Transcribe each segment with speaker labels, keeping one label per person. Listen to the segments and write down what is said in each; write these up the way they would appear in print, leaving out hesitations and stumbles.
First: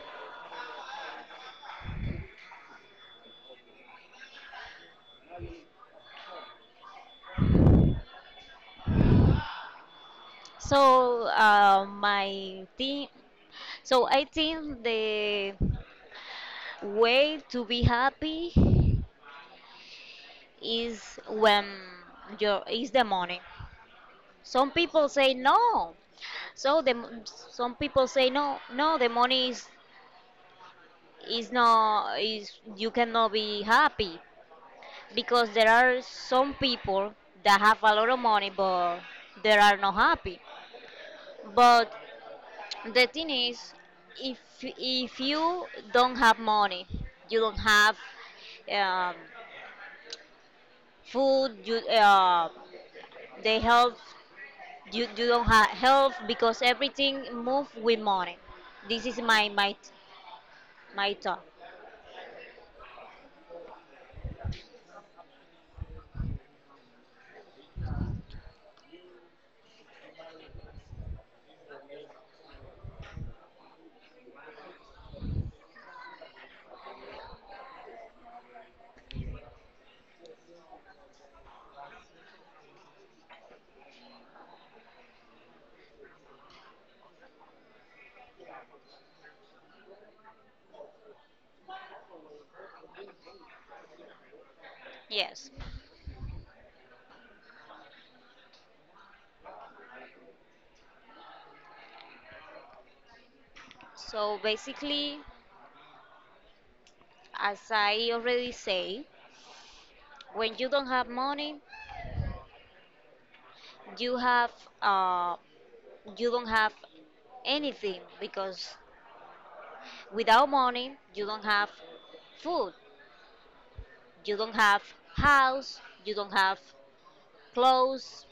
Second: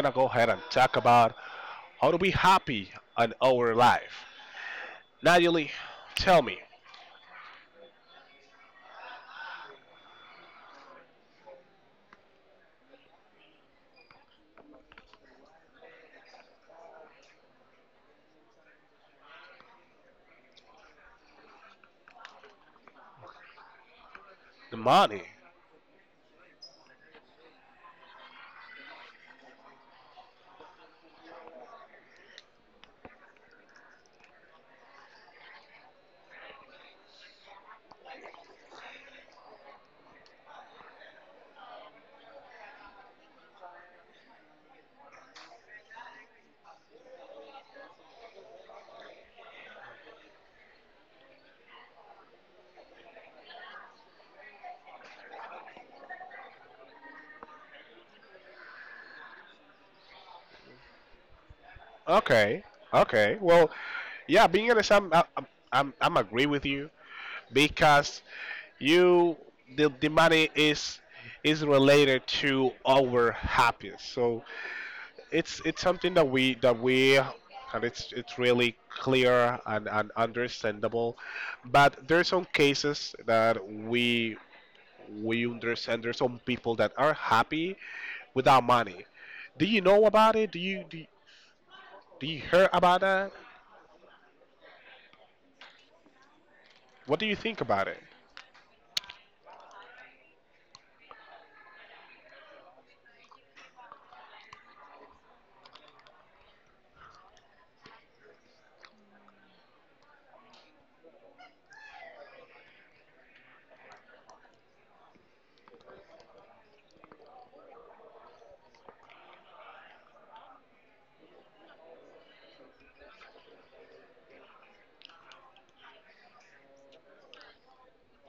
Speaker 1: gonna go ahead and talk about how to be happy in our life. Natalie, tell me,
Speaker 2: My thing, so I think the way to be happy is when your is the money. Some
Speaker 1: the
Speaker 2: people
Speaker 1: money.
Speaker 2: say no. So some people say no. The money is not is you cannot be happy because there are some people that have a lot of money but they are not happy. But the thing is, if you don't have money, you don't have um, food. You they help you. You don't have help because everything move with money. This is my thought.
Speaker 1: Okay, okay. Well, yeah, being honest, I'm agree with you because you the money is related to our happiness. So it's something that we and it's really clear and understandable, but there's some cases that we we understand there's some people that are happy without money. Do you know about it? Do you hear about that?
Speaker 2: Yes.
Speaker 1: What do you think about it?
Speaker 2: So basically, as I already say, when you don't have money, you have uh, you don't have anything because without money, you don't have food. You don't have house, you don't have clothes,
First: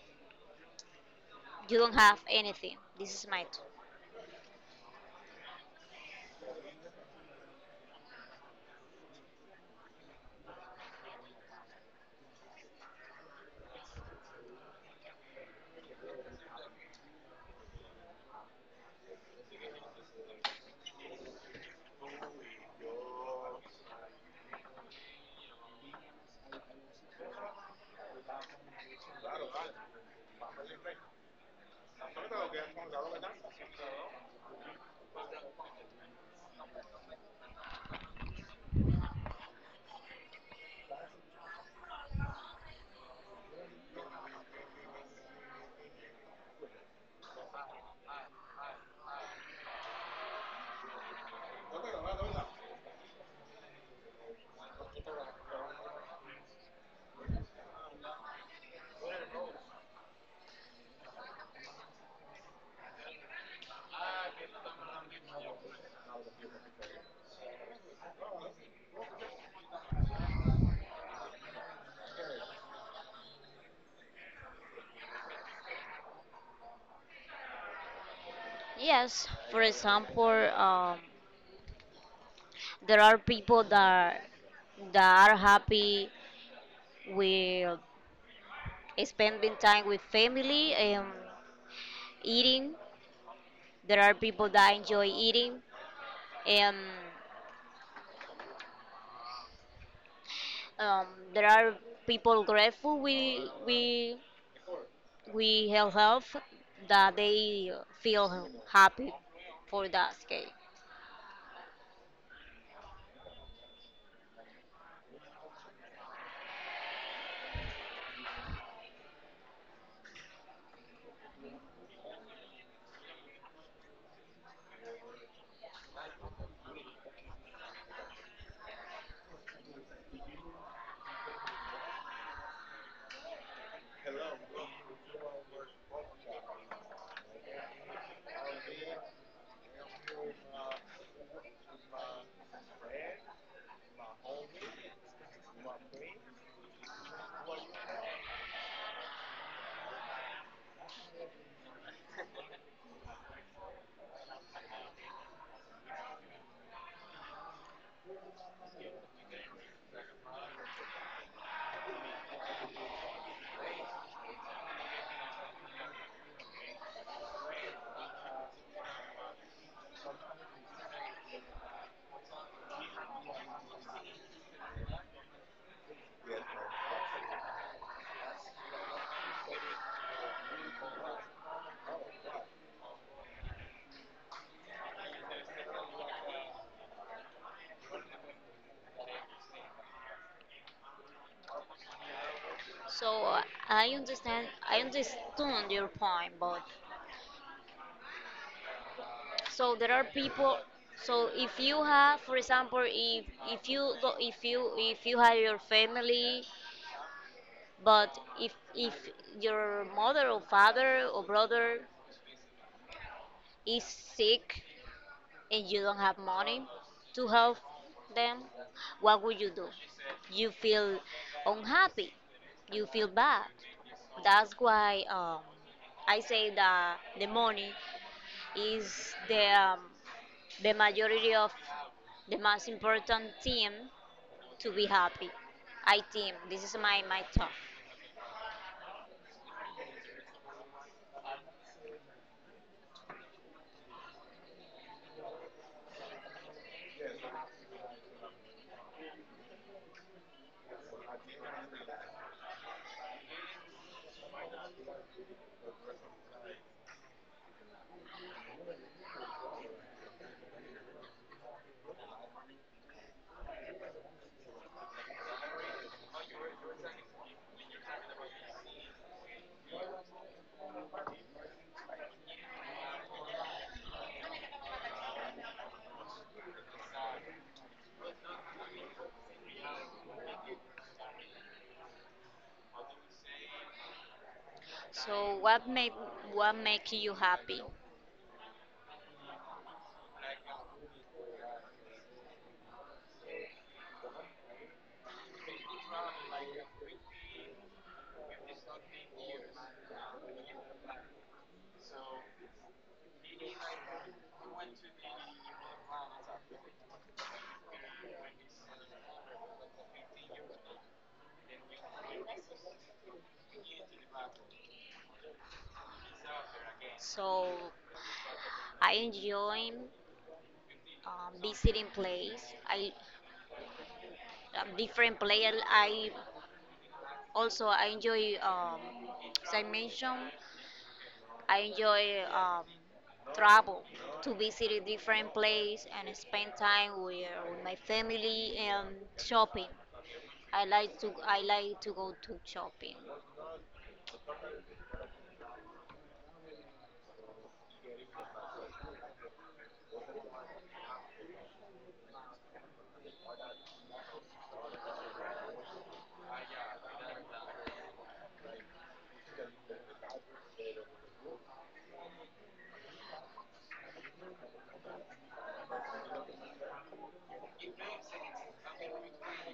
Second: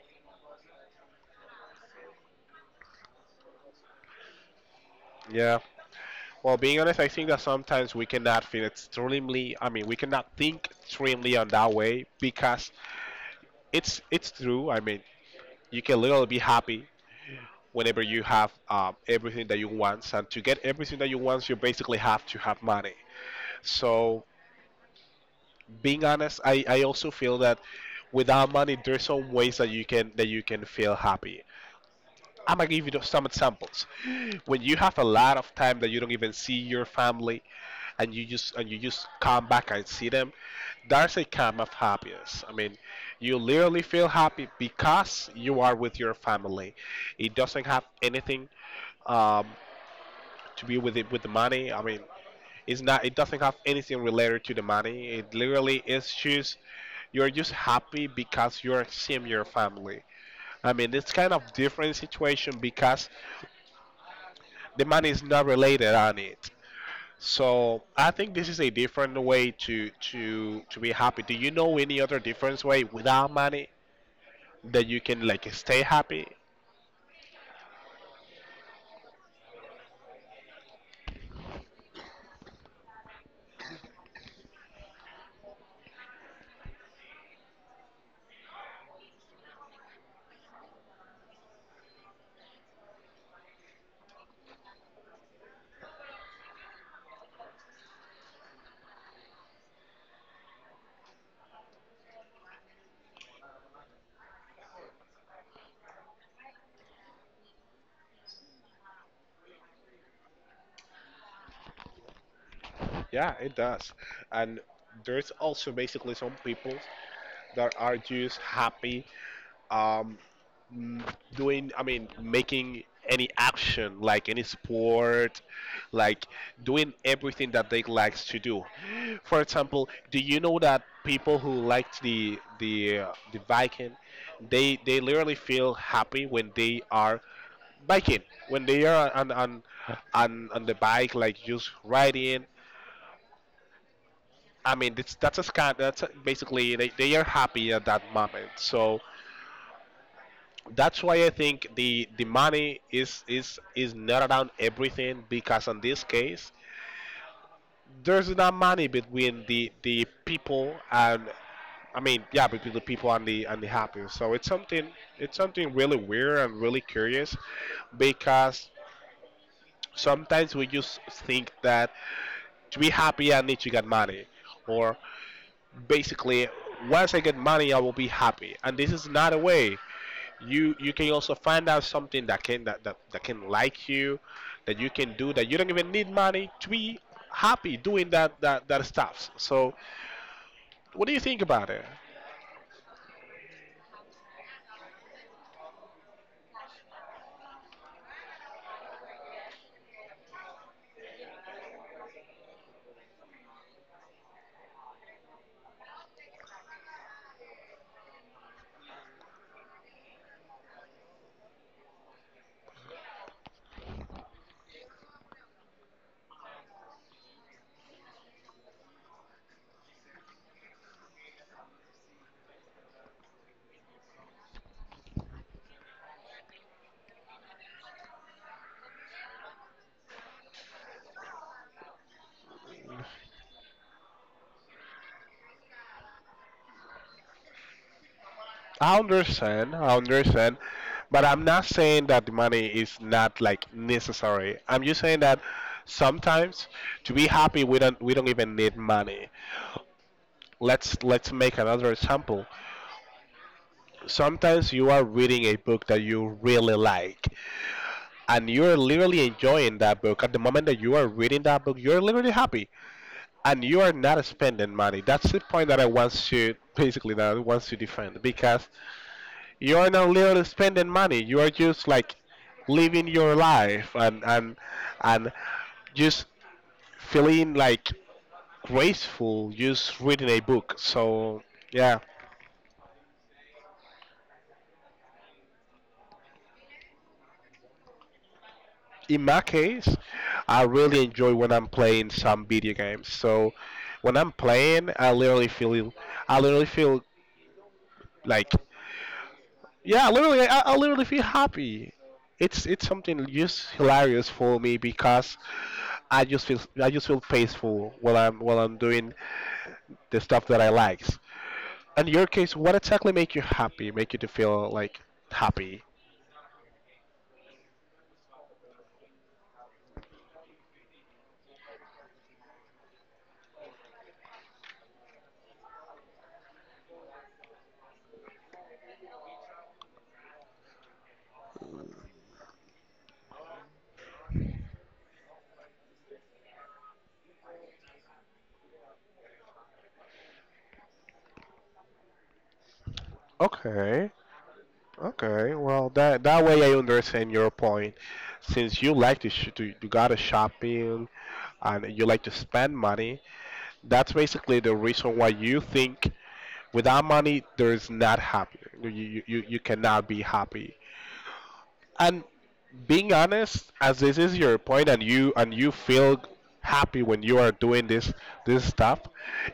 Speaker 2: you don't have anything. This is my
Speaker 1: Yeah, well, being honest, I think that sometimes we cannot feel extremely, I mean, we cannot think extremely on that way because it's true. I mean, you can literally be happy whenever you have everything that you want. And to get everything that you want, you basically have to have money. So being honest, I also feel that without money, there's some ways that you can feel happy. I'm gonna give you some examples. When you have a lot of time that you don't even see your family, and you just come back and see them, that's a kind of happiness. I mean, you literally feel happy because you are with your family. It doesn't have anything, um, to be with it, with the money. I mean, it's not. It doesn't have anything related to the money. It literally is just you're just happy because you're seeing your family. I mean, it's kind of different situation because the money is not related on it. So I think this is a different way to be happy. Do you know any other different way without money that you can like stay happy?
Speaker 2: yes. For example, um, there are people that are happy with spending time with family and eating. There are people that enjoy eating, and um, there are people grateful we have health that they feel happy for that case.
Speaker 1: Yeah, it does. And there's also basically some people that are just happy, um, m- doing, I mean, making any action, like any sport, like doing everything that they likes to do. For example, do you know that people who liked the the biking? They literally feel happy when they are biking, when they are on the bike, like just riding. I mean, it's, that's a scan. That's a, basically they are happy at that moment. So that's why I think the money is not around everything because in this case there's not money between the people and, I mean, yeah, between the people and the happiness. So it's something, it's something really weird and really curious because sometimes we just think that to be happy I need to get money, or basically once I get money I will be happy, and this is not a way. You can also find out something that that can like you, that you can do, that you don't even need money to be happy doing that stuff. So what do you think about it?
Speaker 2: So I understand. I understand your point, but so there are people. So if you have, for example, if you go, if you have your family, but if your mother or father or brother is sick and you don't have money to help them, what would you do? You feel unhappy. You feel bad. That's why I say that the money is the majority of the most important team to be happy. I team. This is my thought.
Speaker 1: I understand, I understand, but I'm not saying that the money is not like necessary. I'm just saying that sometimes to be happy we don't even need money. Let's make another example. Sometimes you are reading a book that you really like, and you're literally enjoying that book. At the moment that you are reading that book you're literally happy, and you are not spending money. That's the point that I want to basically, that I want to defend, because you are not literally spending money. You are just like living your life, and just feeling like graceful, just reading a book. So yeah.
Speaker 2: So what make you happy?
Speaker 1: In my case, I really enjoy when I'm playing some video games. So when I'm playing, I literally feel like, yeah, literally, I literally feel happy. It's something just hilarious for me because I just feel peaceful while I'm doing the stuff that I likes. In your case, what exactly make you happy? Make you to feel like happy?
Speaker 2: So I enjoy visiting place. I different player. I also I enjoy as I mentioned I enjoy travel to visit a different place and spend time with my family and shopping. I like to go to shopping.
Speaker 1: Okay. Okay, well, that way I understand your point. Since you like to you gotta shopping, and you like to spend money, that's basically the reason why you think without money there's not happy. You cannot be happy. And being honest, as this is your point, and you feel happy when you are doing this stuff,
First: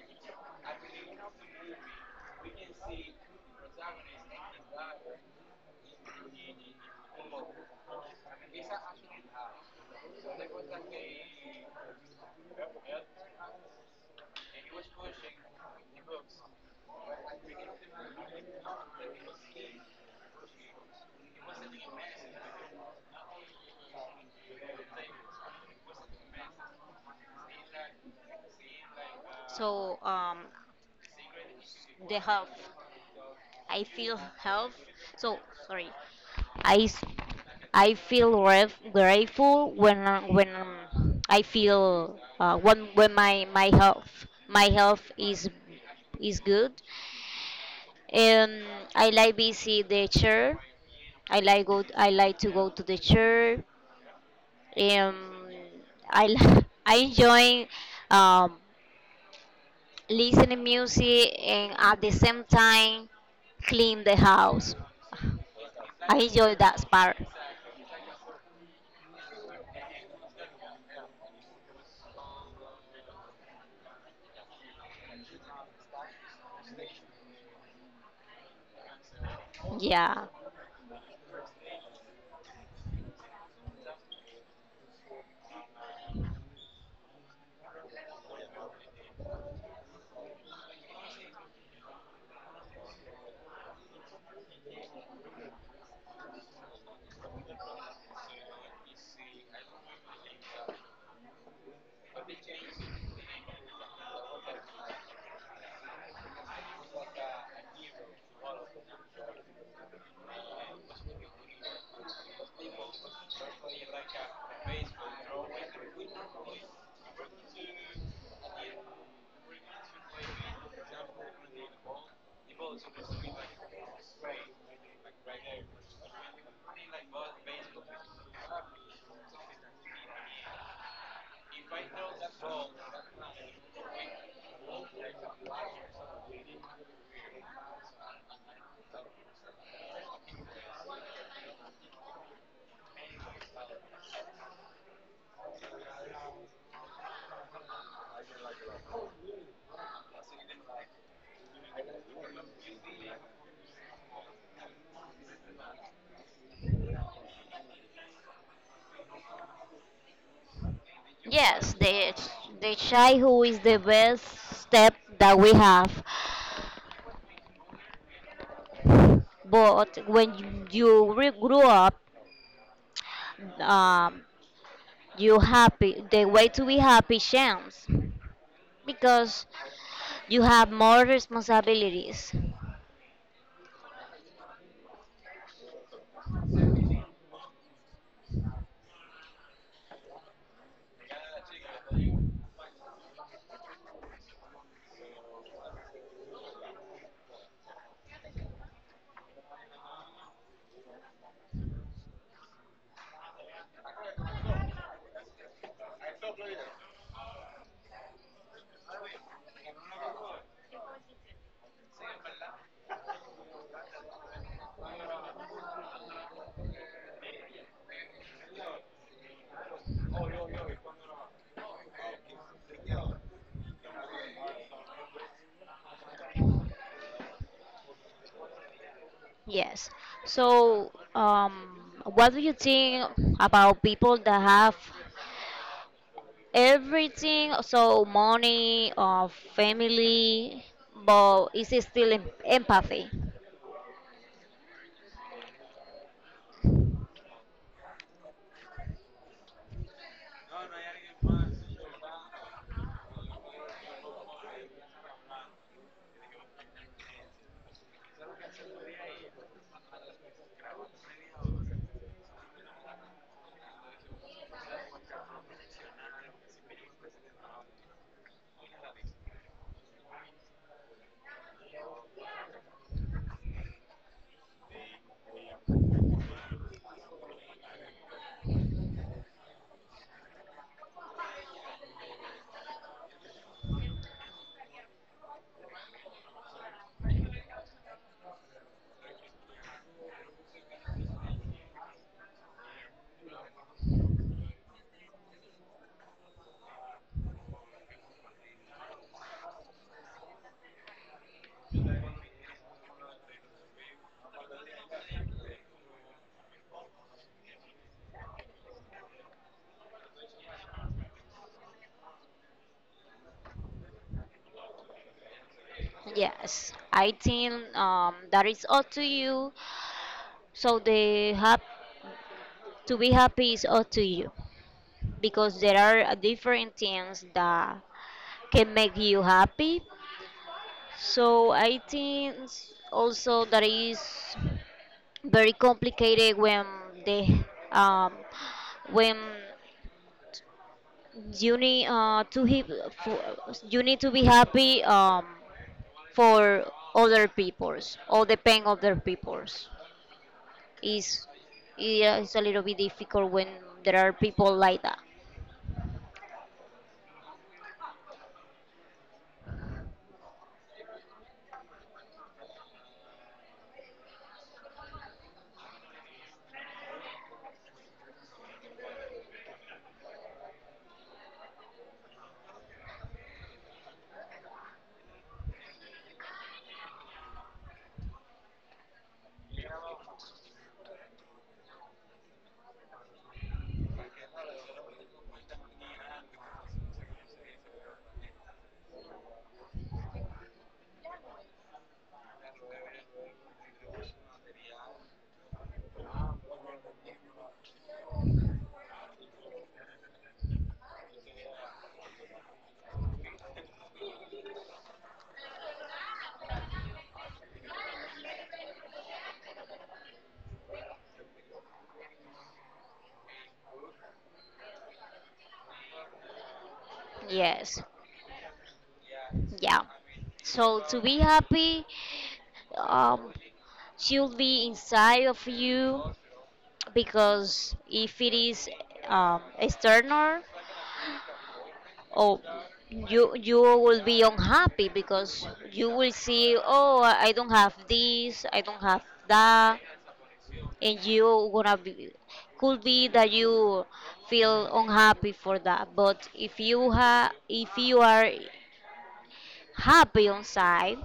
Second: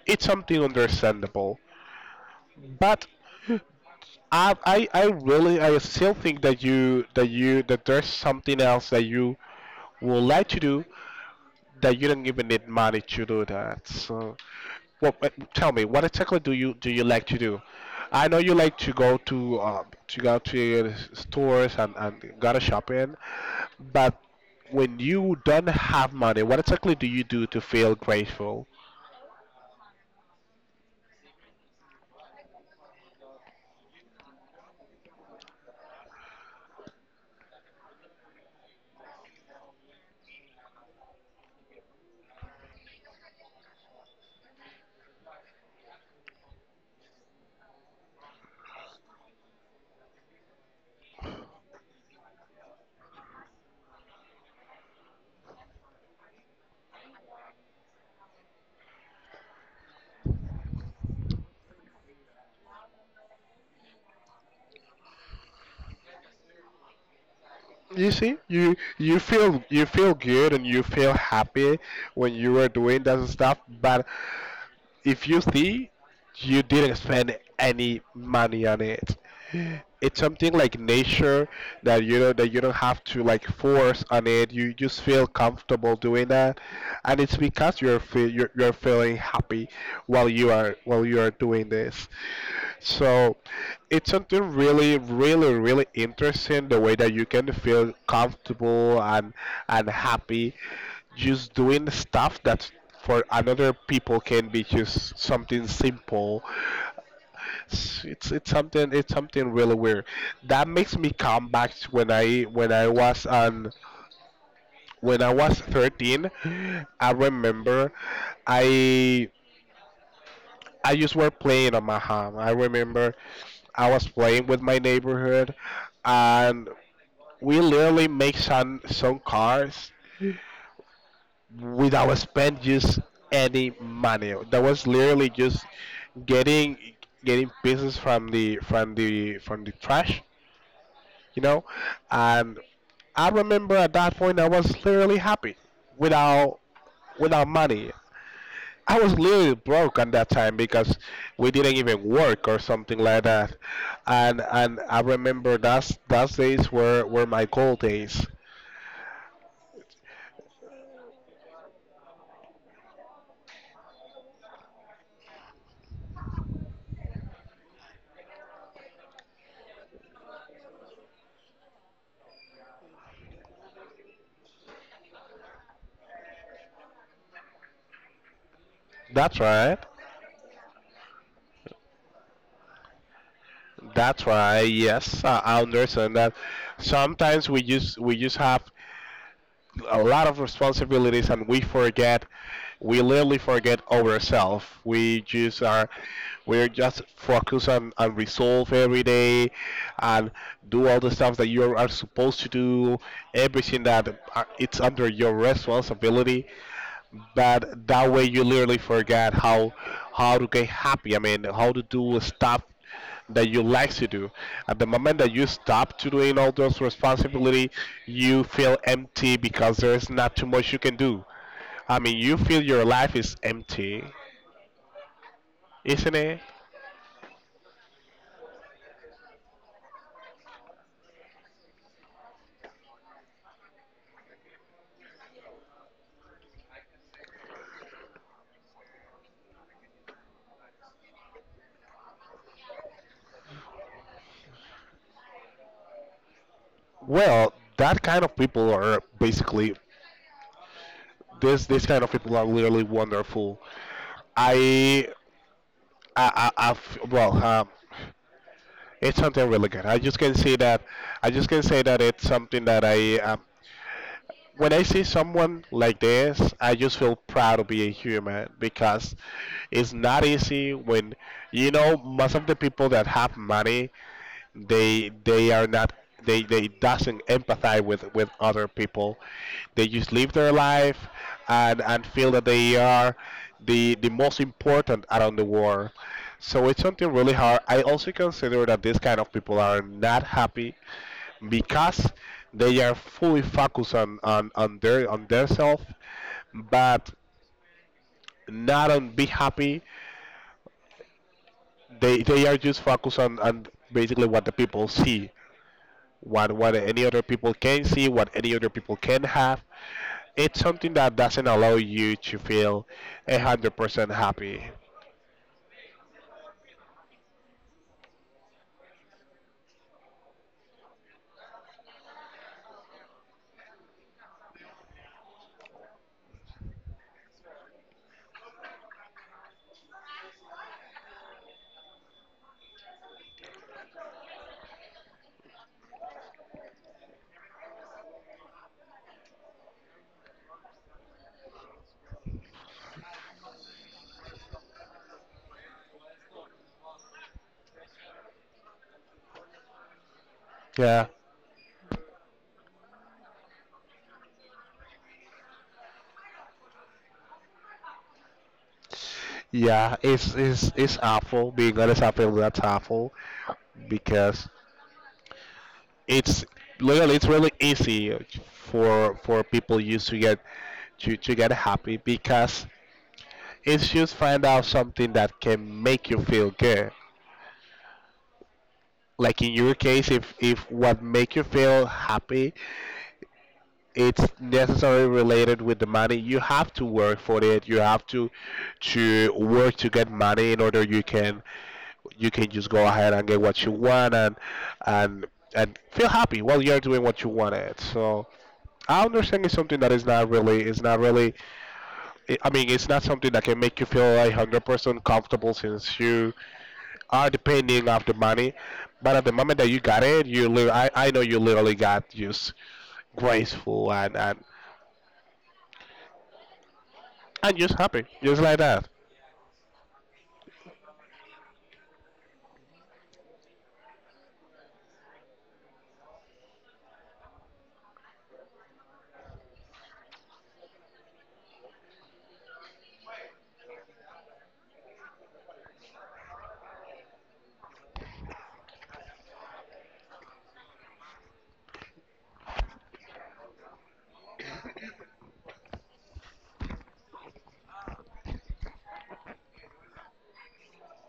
Speaker 1: it's something understandable. But I really, I still think that you that you that there's something else that you would like to do that you don't even need money to do that. So, well, tell me, what exactly do you like to do? I know you like to go to, to go to stores and go to shopping, but when you don't have money, what exactly do you do to feel grateful?
Speaker 2: So the health, I feel health. So sorry, I s- I feel grateful when when I feel when when my health is good. Um, I like visit the church. I like to go to the church. Um, I enjoy um, listening music and at the same time clean the house. I enjoy that part.
Speaker 1: You see, you feel, you feel good and you feel happy when you are doing that stuff. But if you see, you didn't spend any money on it. It's
Speaker 2: Yeah.
Speaker 1: something like nature that, you know, that you don't have to like force on it. You just feel comfortable doing that, and it's because you're feeling happy while you are doing this. So it's something really really really interesting, the way that you can feel comfortable and happy just doing stuff that for another people can be just something simple. It's something really weird, that makes me come back to when I was on, when I was 13. I remember, i I just were playing on my home. I remember I was playing with my neighborhood, and we literally make some cars without spend just any money. That was literally just getting, getting pieces from the trash, you know. And I remember at that point I was literally happy without, without money. I was literally broke at that time because we didn't even work or something like that. And I remember that's those days were my gold days.
Speaker 2: Yes, the childhood is the best step that we have. But when you grow up, um, you happy the way to be happy changes
Speaker 1: That's
Speaker 2: because
Speaker 1: right.
Speaker 2: you have more responsibilities.
Speaker 1: That's right. Yes, I understand that. Sometimes we just, we just have a lot of responsibilities and we forget, we literally forget ourselves. We're just focused on resolve every day, and do all the stuff that you are supposed to do, everything that are, it's under your responsibility. That that way you literally forget how to get happy. I mean, how to do stuff that you like to do. At the moment that you stop to doing all those responsibility, you feel empty because there's not too much you can do. I mean, you feel your life is empty, isn't it?
Speaker 2: Yes. So what do you think about people that have everything, so money or family, but is it still empathy?
Speaker 1: Well, that kind of people are basically this. This kind of people are literally wonderful. I, I've, well, it's something really good. I just can see that. I just can say that it's something that I. When I see someone like this, I just feel proud to be a human because it's not easy when, you know, most of the people that have money, they are not, they doesn't empathize with other people. They just live their life and feel that they are the most important around the world. So it's something really hard. I also consider that these kind of people are not happy because they are fully focused on their on their self, but not on be happy. They are just focused on basically what the people see. What any other people can see, what any other people can have. It's something that doesn't allow you to feel 100% happy.
Speaker 2: Yes, I think that is up to you. So the to be happy is up to you because there are different things that can make you happy. So I think also that is very complicated when they um, when you need to for, you need to be happy for other people's or the pain of other people's
Speaker 1: Yeah,
Speaker 2: is yeah, it's a little bit difficult when there are people like that.
Speaker 1: yeah, it's awful. Being honest, I feel that's awful because it's literally, it's really easy for people used to get, to get happy because it's just find out something that can make you feel good. Like in your case, if what make you feel happy, it's necessarily related with the money. You have to work for it. You have to work to get money in order you can, you can just go ahead and get what you want, and and feel happy while you're doing what you wanted. So I understand, it's something that is not really, it's not really, I mean, it's not something that can make you feel like 100% comfortable, since you are depending of the money. But at the moment that you got it, you li- I know you literally got just graceful, and just
Speaker 2: Yes,
Speaker 1: happy, just like that.
Speaker 2: yeah. So to be happy, um, should be inside of you because if it is external, oh, you will be unhappy because you will see, oh, I don't have this, I don't have that, and you gonna be, could be that you feel unhappy for that. But if you are happy on side,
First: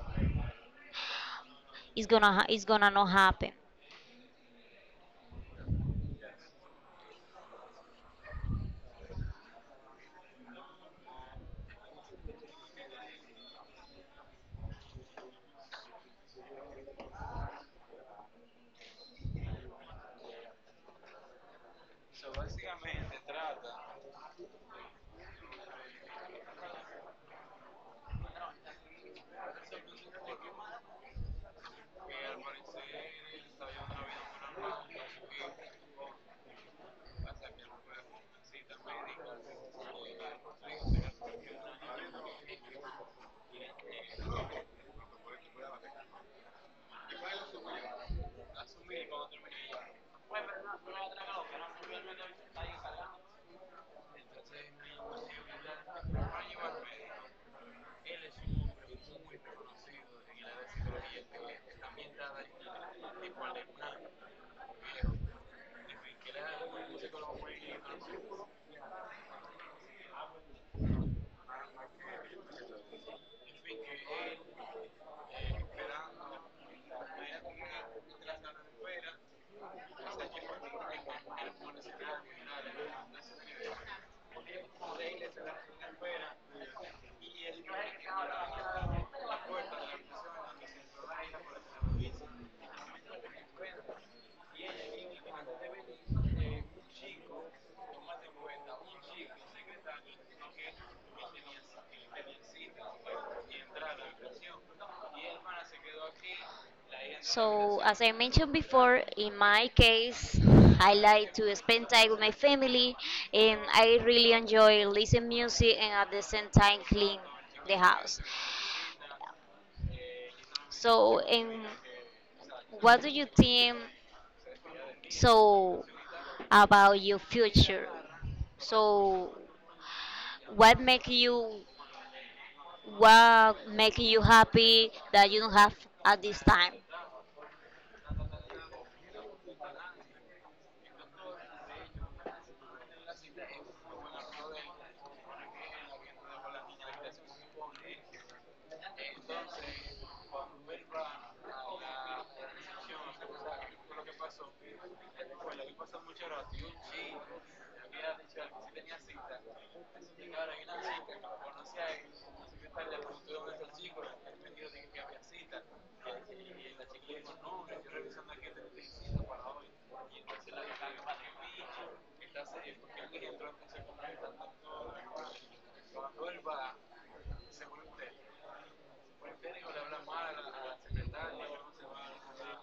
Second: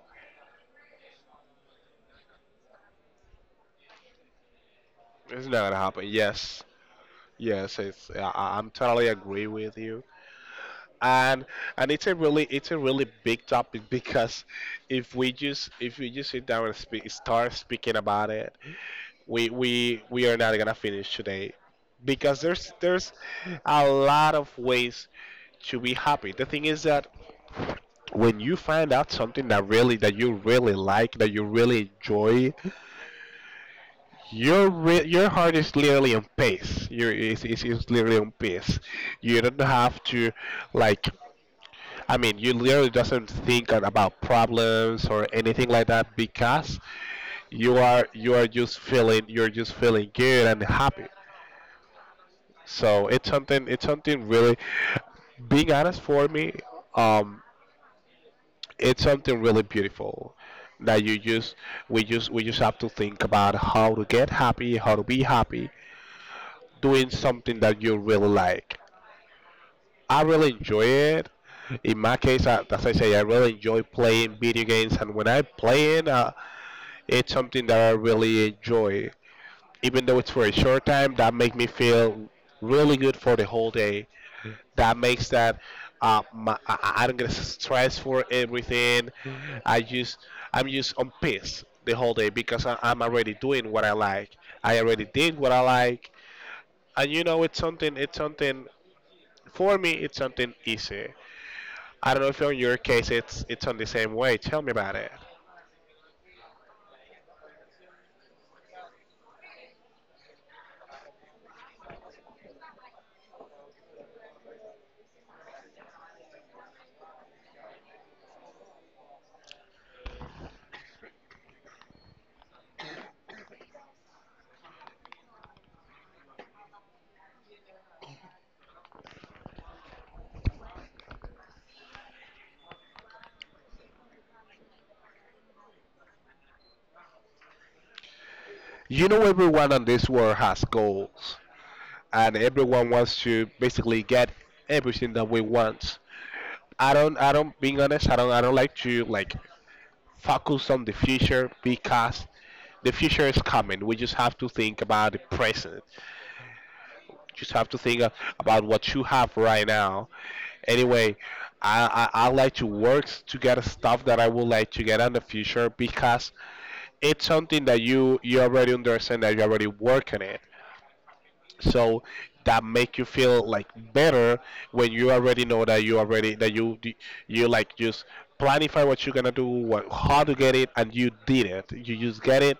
Speaker 2: it's gonna not happen.
Speaker 1: It's not gonna happen. Yes, yes, it's. I'm totally agree with you, and it's a really big topic because if we just sit down and speak, start speaking about it, we are not gonna finish today because there's a lot of ways to be happy. The thing is that when you find out something that you really like, that you really enjoy, your heart is literally on pace. Your is literally on pace. You don't have to like. You literally doesn't think about problems or anything like that because you are just feeling, you're just feeling good and happy. So it's something, really. Being honest, for me, um, it's something really beautiful that you just we just have to think about how to get happy, how to be happy, doing something that you really like. I really enjoy it. In my case, I, as I say, I really enjoy playing video games, and when I play it, it's something that I really enjoy. Even though it's for a short time, that makes me feel really good for the whole day. That makes that I don't get stressed for everything. I just I'm just on peace the whole day because I'm already doing what I like. I already did what I like, and you know, it's something, for me, it's something easy. I don't know if in your case it's on the same way. Tell me about it.
Speaker 2: So, as I mentioned before, in my case, I like to spend time with my family, and I really enjoy listening music and at the same time clean the house. So, and what do you think, so, about your future? So, what make you what make you happy that you don't have at this time?
Speaker 1: You know, everyone on this world has goals, and everyone wants to basically get everything that we want. I don't, being honest, I don't like to focus on the future because the future is coming. We just have to think about the present. Just have to think about what you have right now. Anyway, I like to work to get stuff that I would like to get in the future because it's something that you already understand, that you already work on it. So that make you feel like better when you already know that you already that you like, just planify what you're gonna do, what how to get it, and you did it. You just get it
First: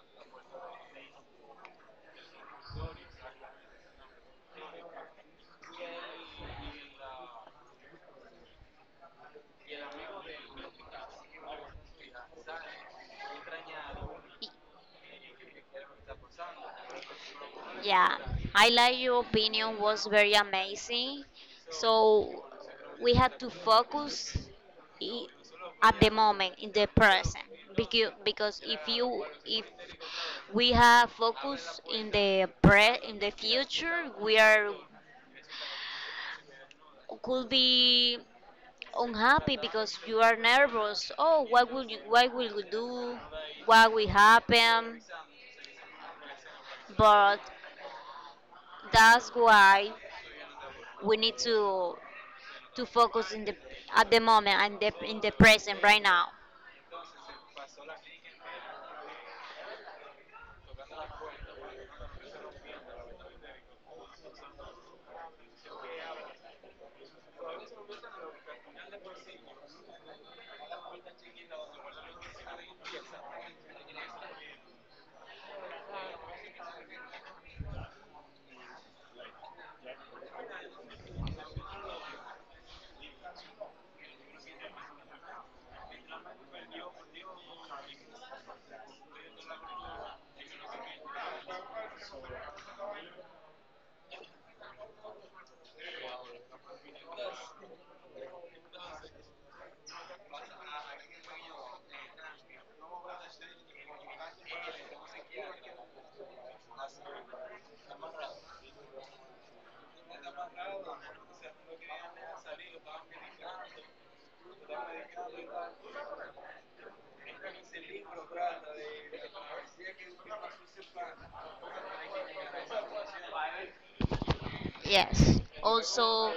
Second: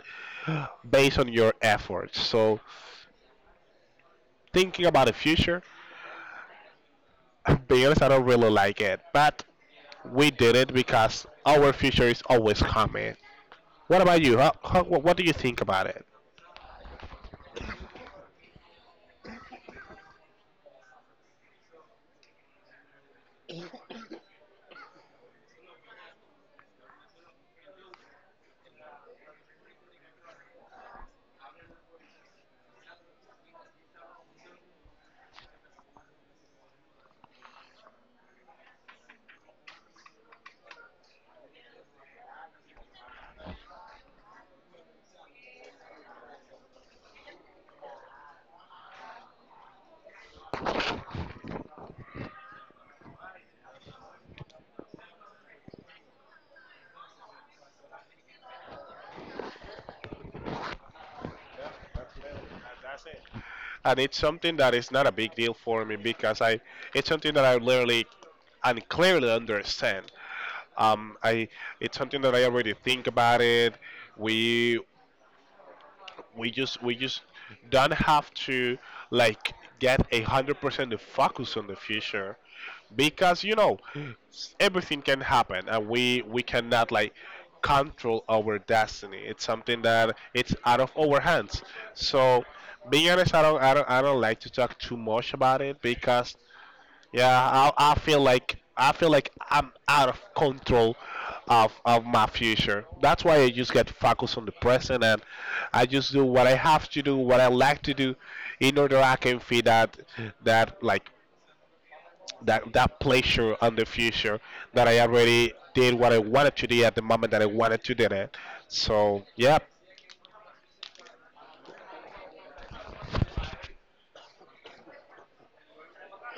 Speaker 1: based on your efforts. So thinking about the future, being honest, I don't really like it, but we did it because our future is always coming. What about you? What do you think about it?
Speaker 2: Yeah, I like your opinion was very amazing. So we have to focus i- at the moment in the present because if you if we have focus in the pre in the future we are, could be unhappy because you are nervous. Oh, what will you? What will you do? What will happen? But that's why we need to focus in the at the moment and in the present right now.
Speaker 1: And it's something that is not a big deal for me because I it's something that I literally and clearly understand. I it's something that I already think about it. We we just don't have to like get 100% the focus on the future because you know everything can happen, and we cannot like control our destiny. It's something that it's out of our hands. So being honest, I don't like to talk too much about it because yeah, I feel like, I'm out of control of my future. That's why I just get focused on the present, and I just do what I have to do, what I like to do, in order I can feel that, like, that pleasure on the future, that I already did what I wanted to do at the moment that I wanted to do it. So yeah.
Speaker 2: Yes, also,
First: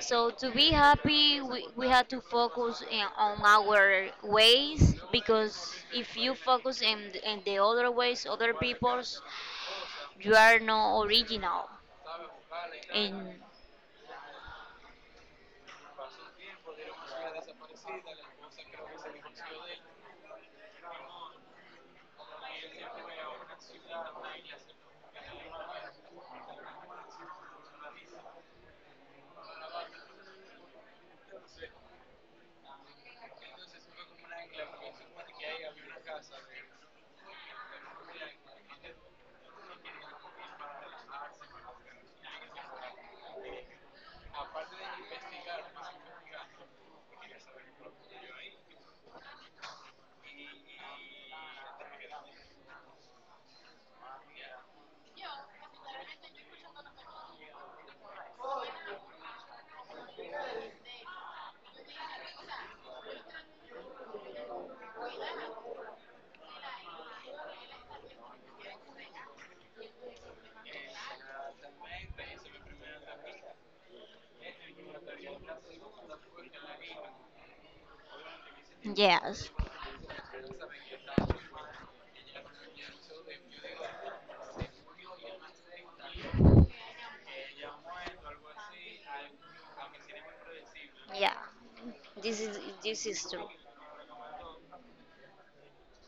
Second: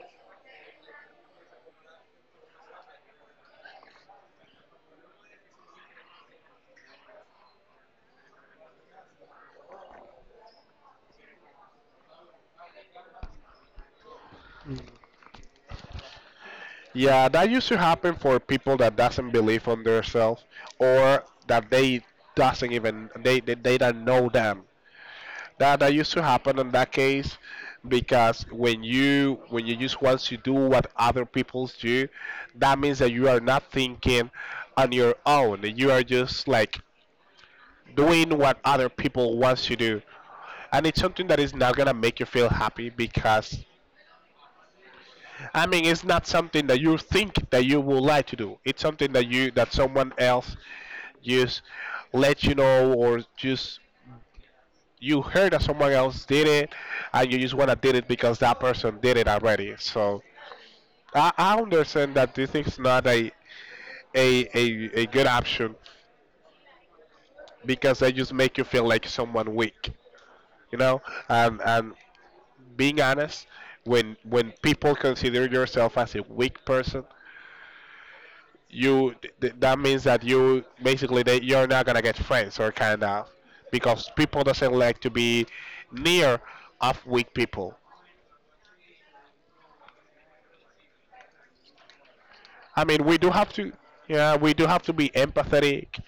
Speaker 2: so to be happy we have to focus in, on our ways because if you focus in the other ways other people's, you are not original. And
Speaker 1: Yeah, that used to happen for people that doesn't believe on themselves, or that they doesn't even they don't know them. That used to happen in that case because when you just want to do what other people do, that means that you are not thinking on your own. You are just like doing what other people wants to do, and it's something that is not gonna make you feel happy because I mean, it's not something that you think that you would like to do. It's something that someone else just let you know, or just you heard that someone else did it, and you just want to did it because that person did it already. So I understand that this is not a good option because they just make you feel like someone weak, you know. And being honest, when people consider yourself as a weak person,
Speaker 2: yes,
Speaker 1: that means that you basically that you're not gonna get friends or kind of, because people doesn't like to be near of weak people.
Speaker 2: yeah, this is
Speaker 1: I mean,
Speaker 2: this
Speaker 1: we
Speaker 2: is
Speaker 1: do
Speaker 2: true.
Speaker 1: have to, yeah, we do have to be empathetic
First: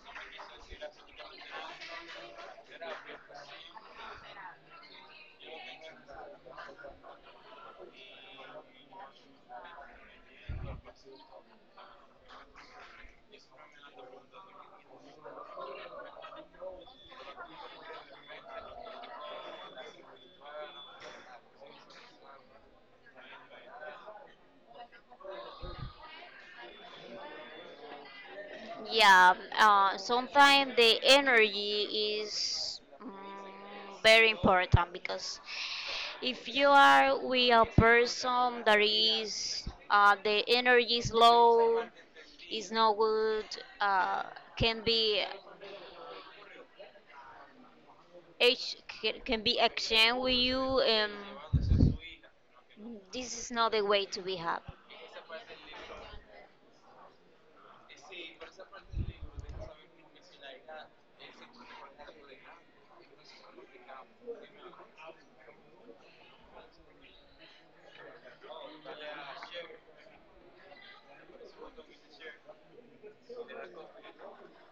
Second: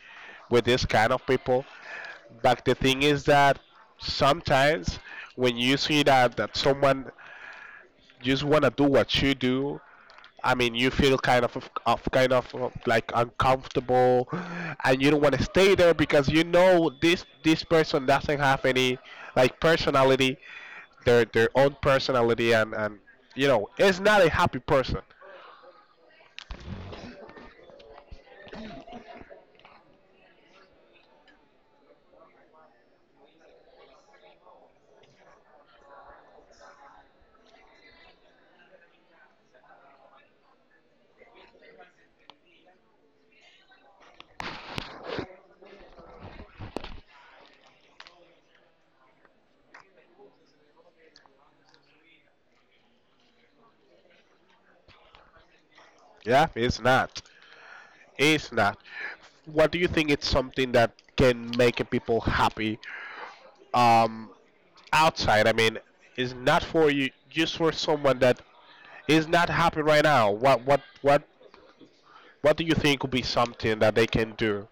Speaker 1: with this kind of people. But the thing is that sometimes when you see that someone just wanna do what you do, I mean, you feel of kind of like uncomfortable, and you don't want to stay there because you know this person doesn't have any like personality, their own personality, and you know, it's not a happy person.
Speaker 2: Yeah, sometimes the energy is very important because if you are with a person that is the energy is low, is not good, uh, can be ex- can be exchanged with you, and this is not the way to be happy.
Speaker 1: Yeah, it's not. It's not. What do you think it's something that can make a people happy, um, outside? I mean, is not for you, just for someone that is not happy right now. What do you think would be something that they can do?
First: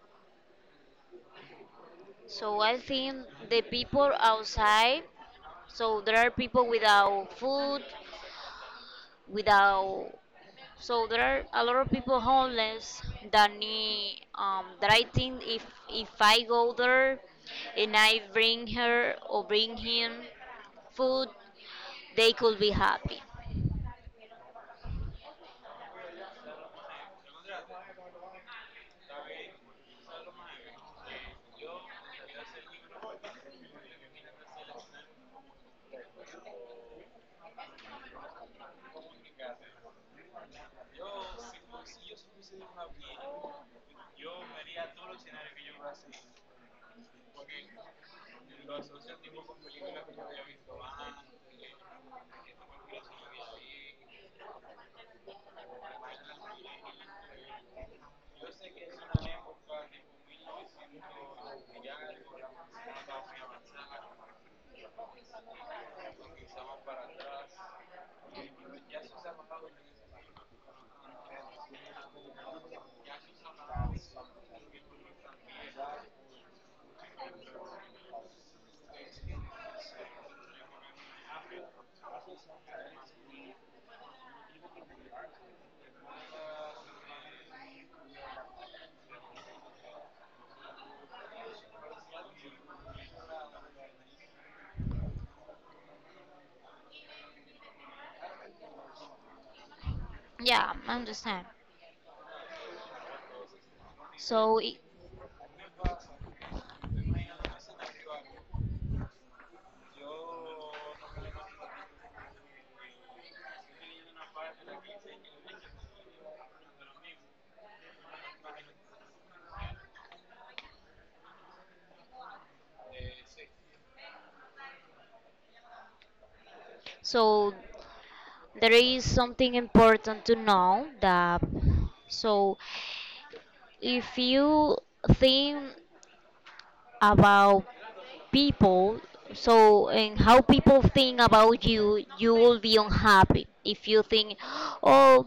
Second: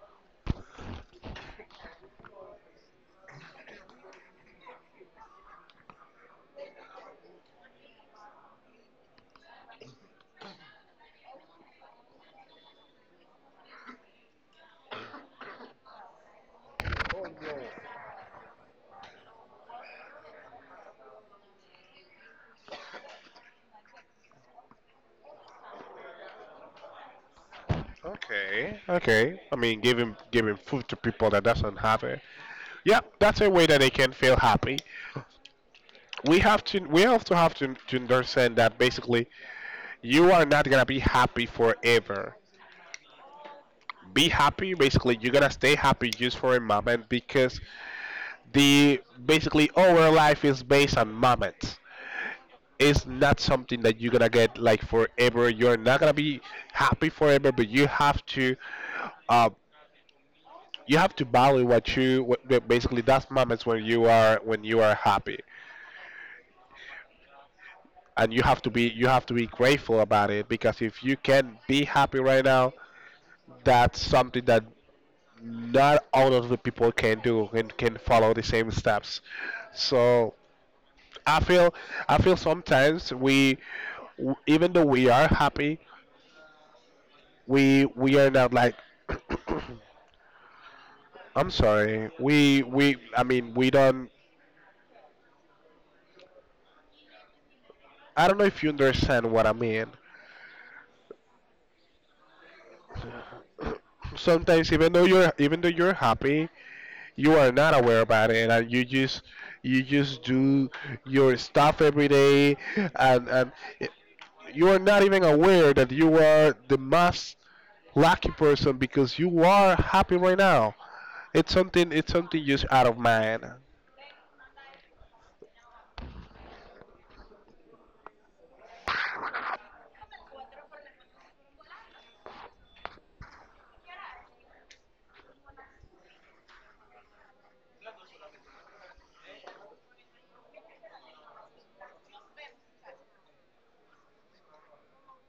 Speaker 2: So I think the people outside, so there are people without food, without, so there are a lot of people homeless that need, that I think if if I go there and I bring her or bring him food, they could be happy.
Speaker 1: Okay, okay. I mean, giving food to people that doesn't have it, yeah, that's a way that they can feel happy. We also have to understand that basically you are not gonna be happy forever. Be happy basically, you're gonna stay happy just for a moment because the basically our life is based on moments. It's not something that you're gonna get like forever. You're not gonna be happy forever, but uh, you have to value what you what, the- basically that's moments when you are, when you are happy, and you have to be, you have to be grateful about it, because if you can be happy right now, that's something that not all of the people can do and can follow the same steps. So I feel, sometimes we even though we are happy, we are not like I'm sorry. We I mean, we don't, I don't know if you understand what I mean.
Speaker 2: Yeah, I understand. So
Speaker 1: Sometimes even though you're happy, you are not aware about it, and you just, you just do your stuff every day, and you are not even aware that you are the most lucky person because you are happy right now. It's something. It's something just out of mind.
Speaker 2: so there is something important to know that, so if you think about people, so and how people think about you, you will be unhappy if you think, oh,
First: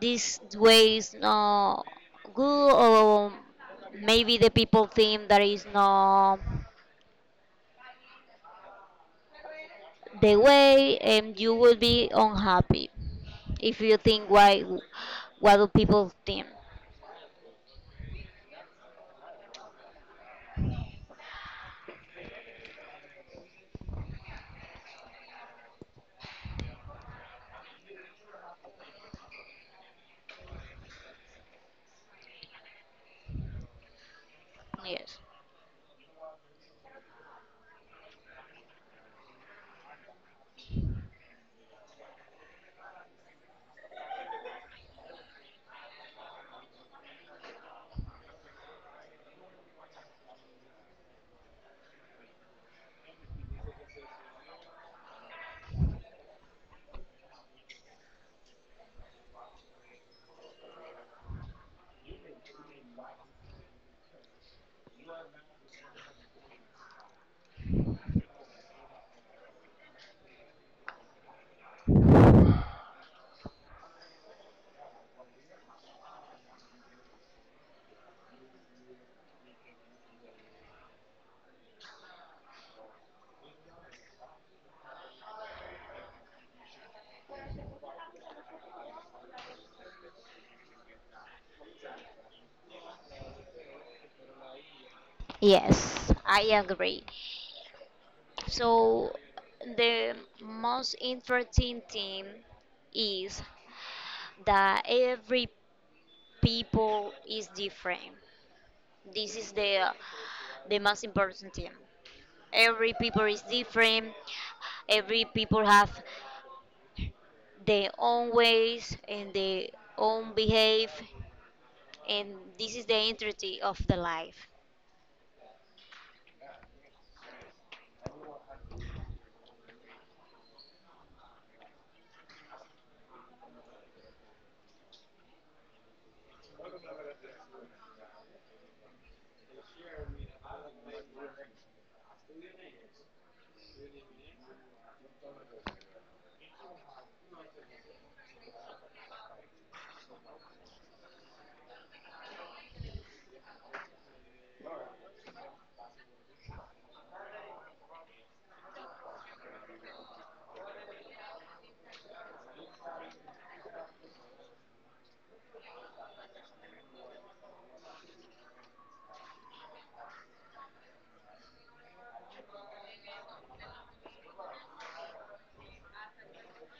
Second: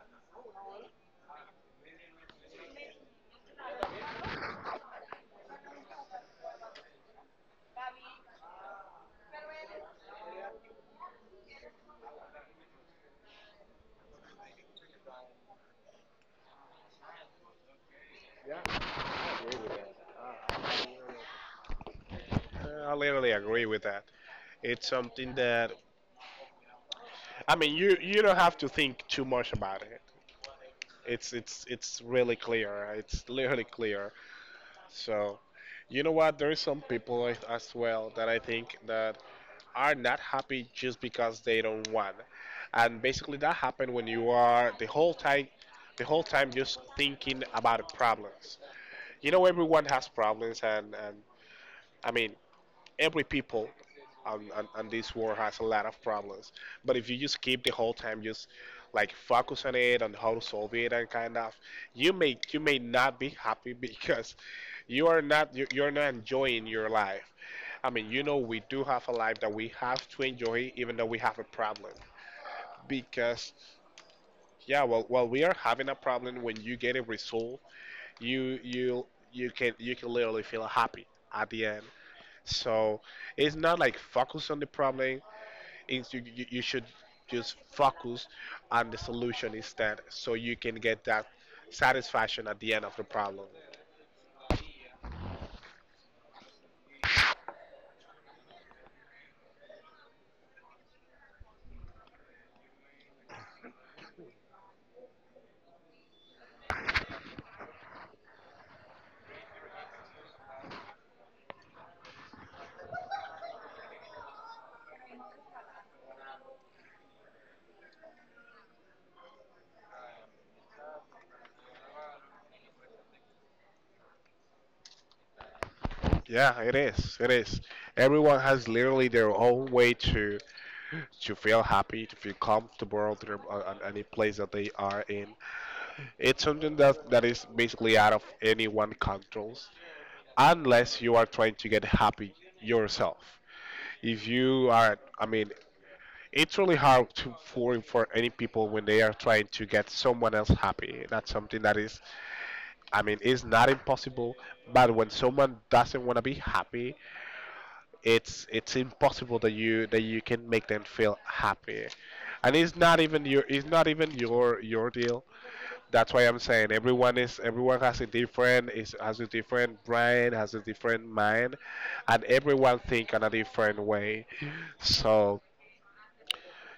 Speaker 2: this way is not good, or maybe the people think that is not the way, and you will be unhappy if you think why, what do people think.
Speaker 1: I literally agree with that. It's something that, I mean, you don't have to think too much about it. It's really clear. It's literally clear.
Speaker 2: Yes.
Speaker 1: So you know what? There's some people as well that I think that are not happy just because they don't want, and basically that happened when you are the whole time, just thinking about the problems. You know, everyone has problems, and I mean, every people on this world has a lot of problems. But if you just keep the whole time just like focus on it, on how to solve it and kind of, you may, you may not be happy because you're not enjoying your life. I mean, you know, we do have a life that we have to enjoy even though we have a problem, because yeah, well, while we are having a problem, when you get a result, you you you can, you can literally feel happy at the end. So it's not like focus on the problem. It's you should just focus on the solution instead, so you can get that satisfaction at the end of the problem.
Speaker 2: Yes, I agree. So the most interesting thing is that every people is different. This is the most important thing. Every people is different. Every people have their own ways and their own behave, and this is the integrity of the life.
Speaker 1: Yeah, it is. It is. Everyone has literally their own way to feel happy, to feel comfortable, to their, on any place that they are in. It's something that is basically out of anyone controls, unless you are trying to get happy yourself. If you are, I mean, it's really hard to, for any people when they are trying to get someone else happy. That's something that is, I mean, is not impossible. But when someone doesn't want to be happy, it's impossible that you can make them feel happy. And it's not even your, your deal. That's why I'm saying everyone is, everyone has a different, is has a different brain, has a different mind, and everyone think in a different way. So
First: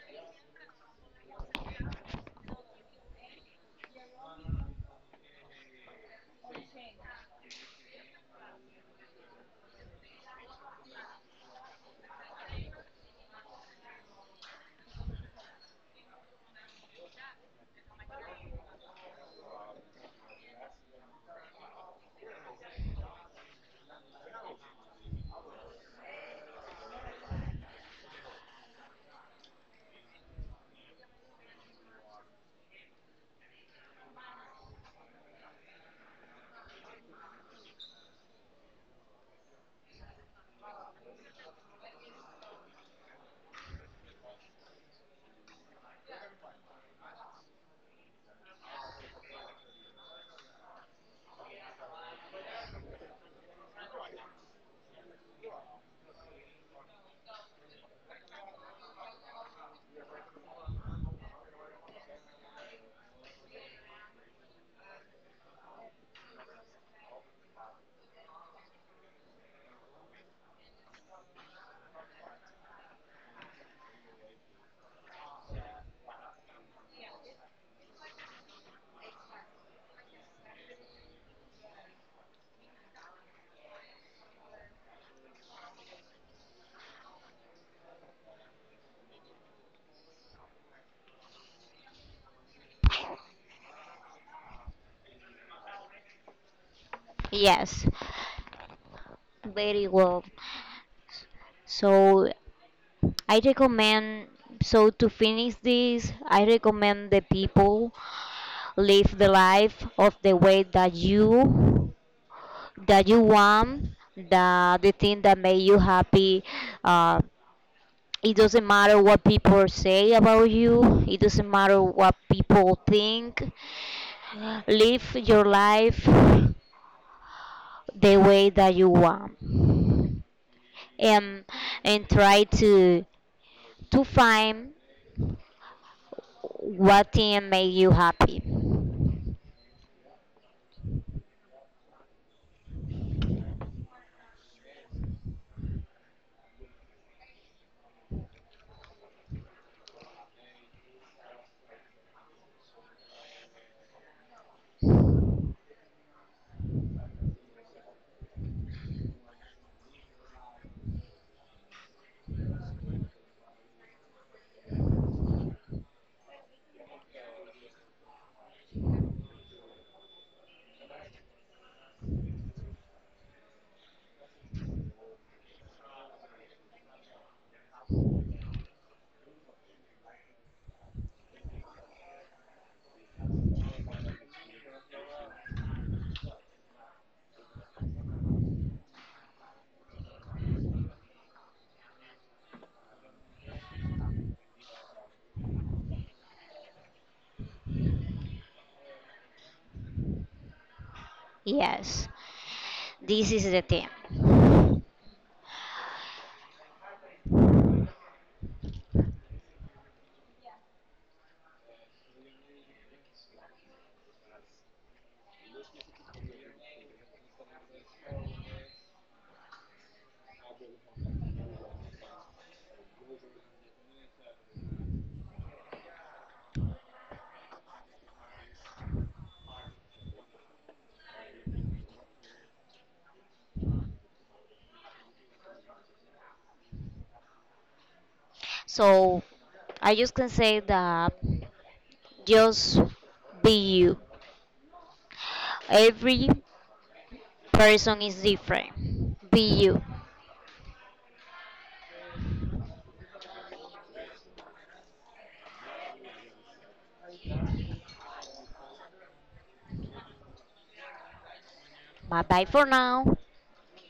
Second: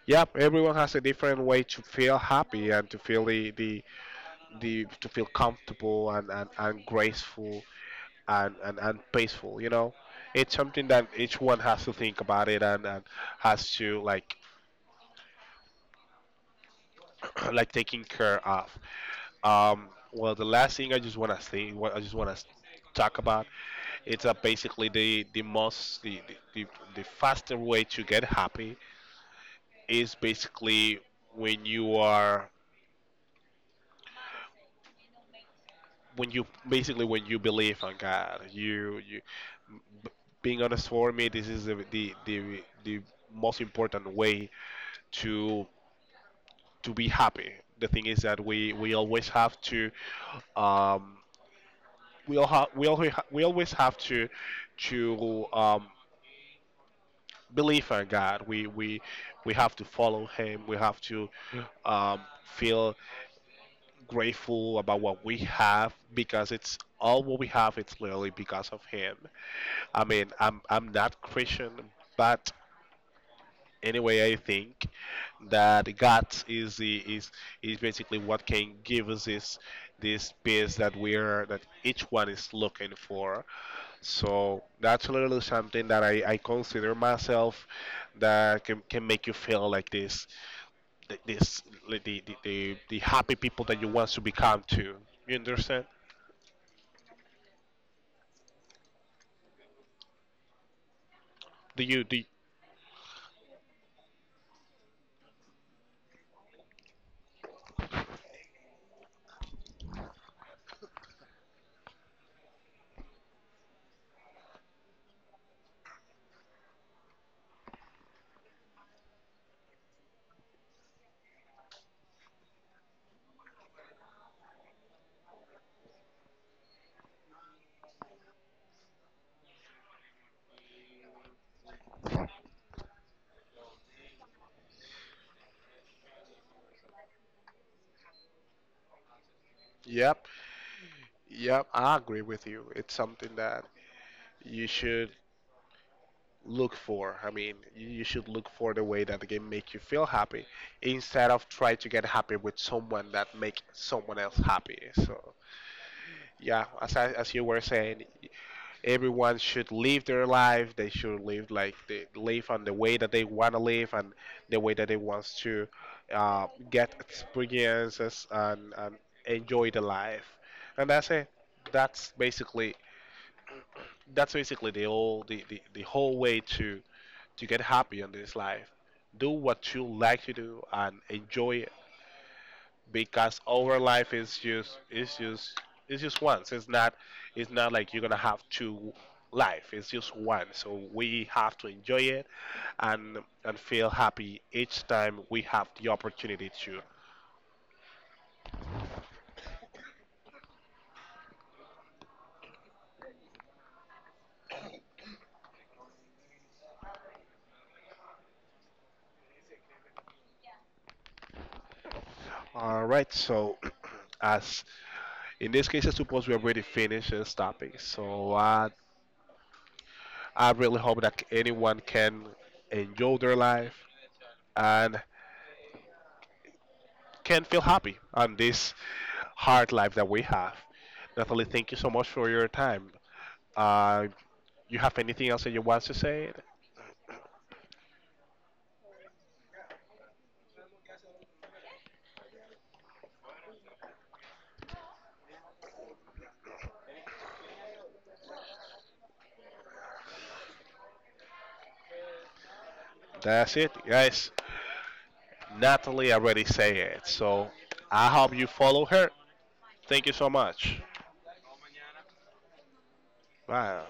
Speaker 1: yep, everyone has a different way to feel happy and to feel the, to feel comfortable, and graceful, and peaceful, you know. It's something that each one has to think about it, and has to like like taking care of. Well, the last thing I just wanna say, what I just wanna talk about, it's basically the faster way to get happy is basically when you are, when you believe on God, you b- being honest for me, this is the most important way to be happy. The thing is that we always have to um we all have we always we always have to to um believe in God. We have to follow Him. We have to feel grateful about what we have because it's all what we have. It's literally because of Him. I mean, I'm not Christian, but anyway, I think that God is basically what can give us this, this peace that we're, that each one is looking for. So that's a little something that I consider myself that can make you feel like this, like this like the happy people that you want to become to. You understand?
Speaker 2: Yes, very well.
Speaker 1: Do you do? You...
Speaker 2: So I recommend. So to finish this, I recommend the people live the life of the way that you want, that the thing that made you happy, uh, it doesn't matter what people say about you, it doesn't matter what people think. Live your life the way that you want, and try to find what thing made you happy.
Speaker 1: Yep, yep, I agree with you. It's something that you should look for. I mean, you should look for the way that the game make you feel happy instead of try to get happy with someone that make someone else happy. So yeah, as you were saying, everyone should live their life. They should live like they live on the way that they want to live, and the way that they wants to get experiences, and enjoy the life. And that's it. That's basically, the whole the whole way to get happy on this life. Do what you like to do and enjoy it, because our life is just, it's just once. It's not, it's not like you're gonna have two life. It's just one. So we have to enjoy it, and and feel happy each time we have the opportunity to.
Speaker 2: Yes, this is the thing.
Speaker 1: All right. So as in this case, I suppose we already finished this topic. So I really hope that anyone can enjoy their life and can feel happy on this hard life that we have. Natalie, thank you so much for your time. Uh, you have anything else that you want to say?
Speaker 2: So I just can say that, just be you. Every person is different. Be you.
Speaker 1: That's it, guys. Natalie already said it, so I hope you follow her. Thank you so much.
Speaker 2: Bye bye for now.
Speaker 1: Bye.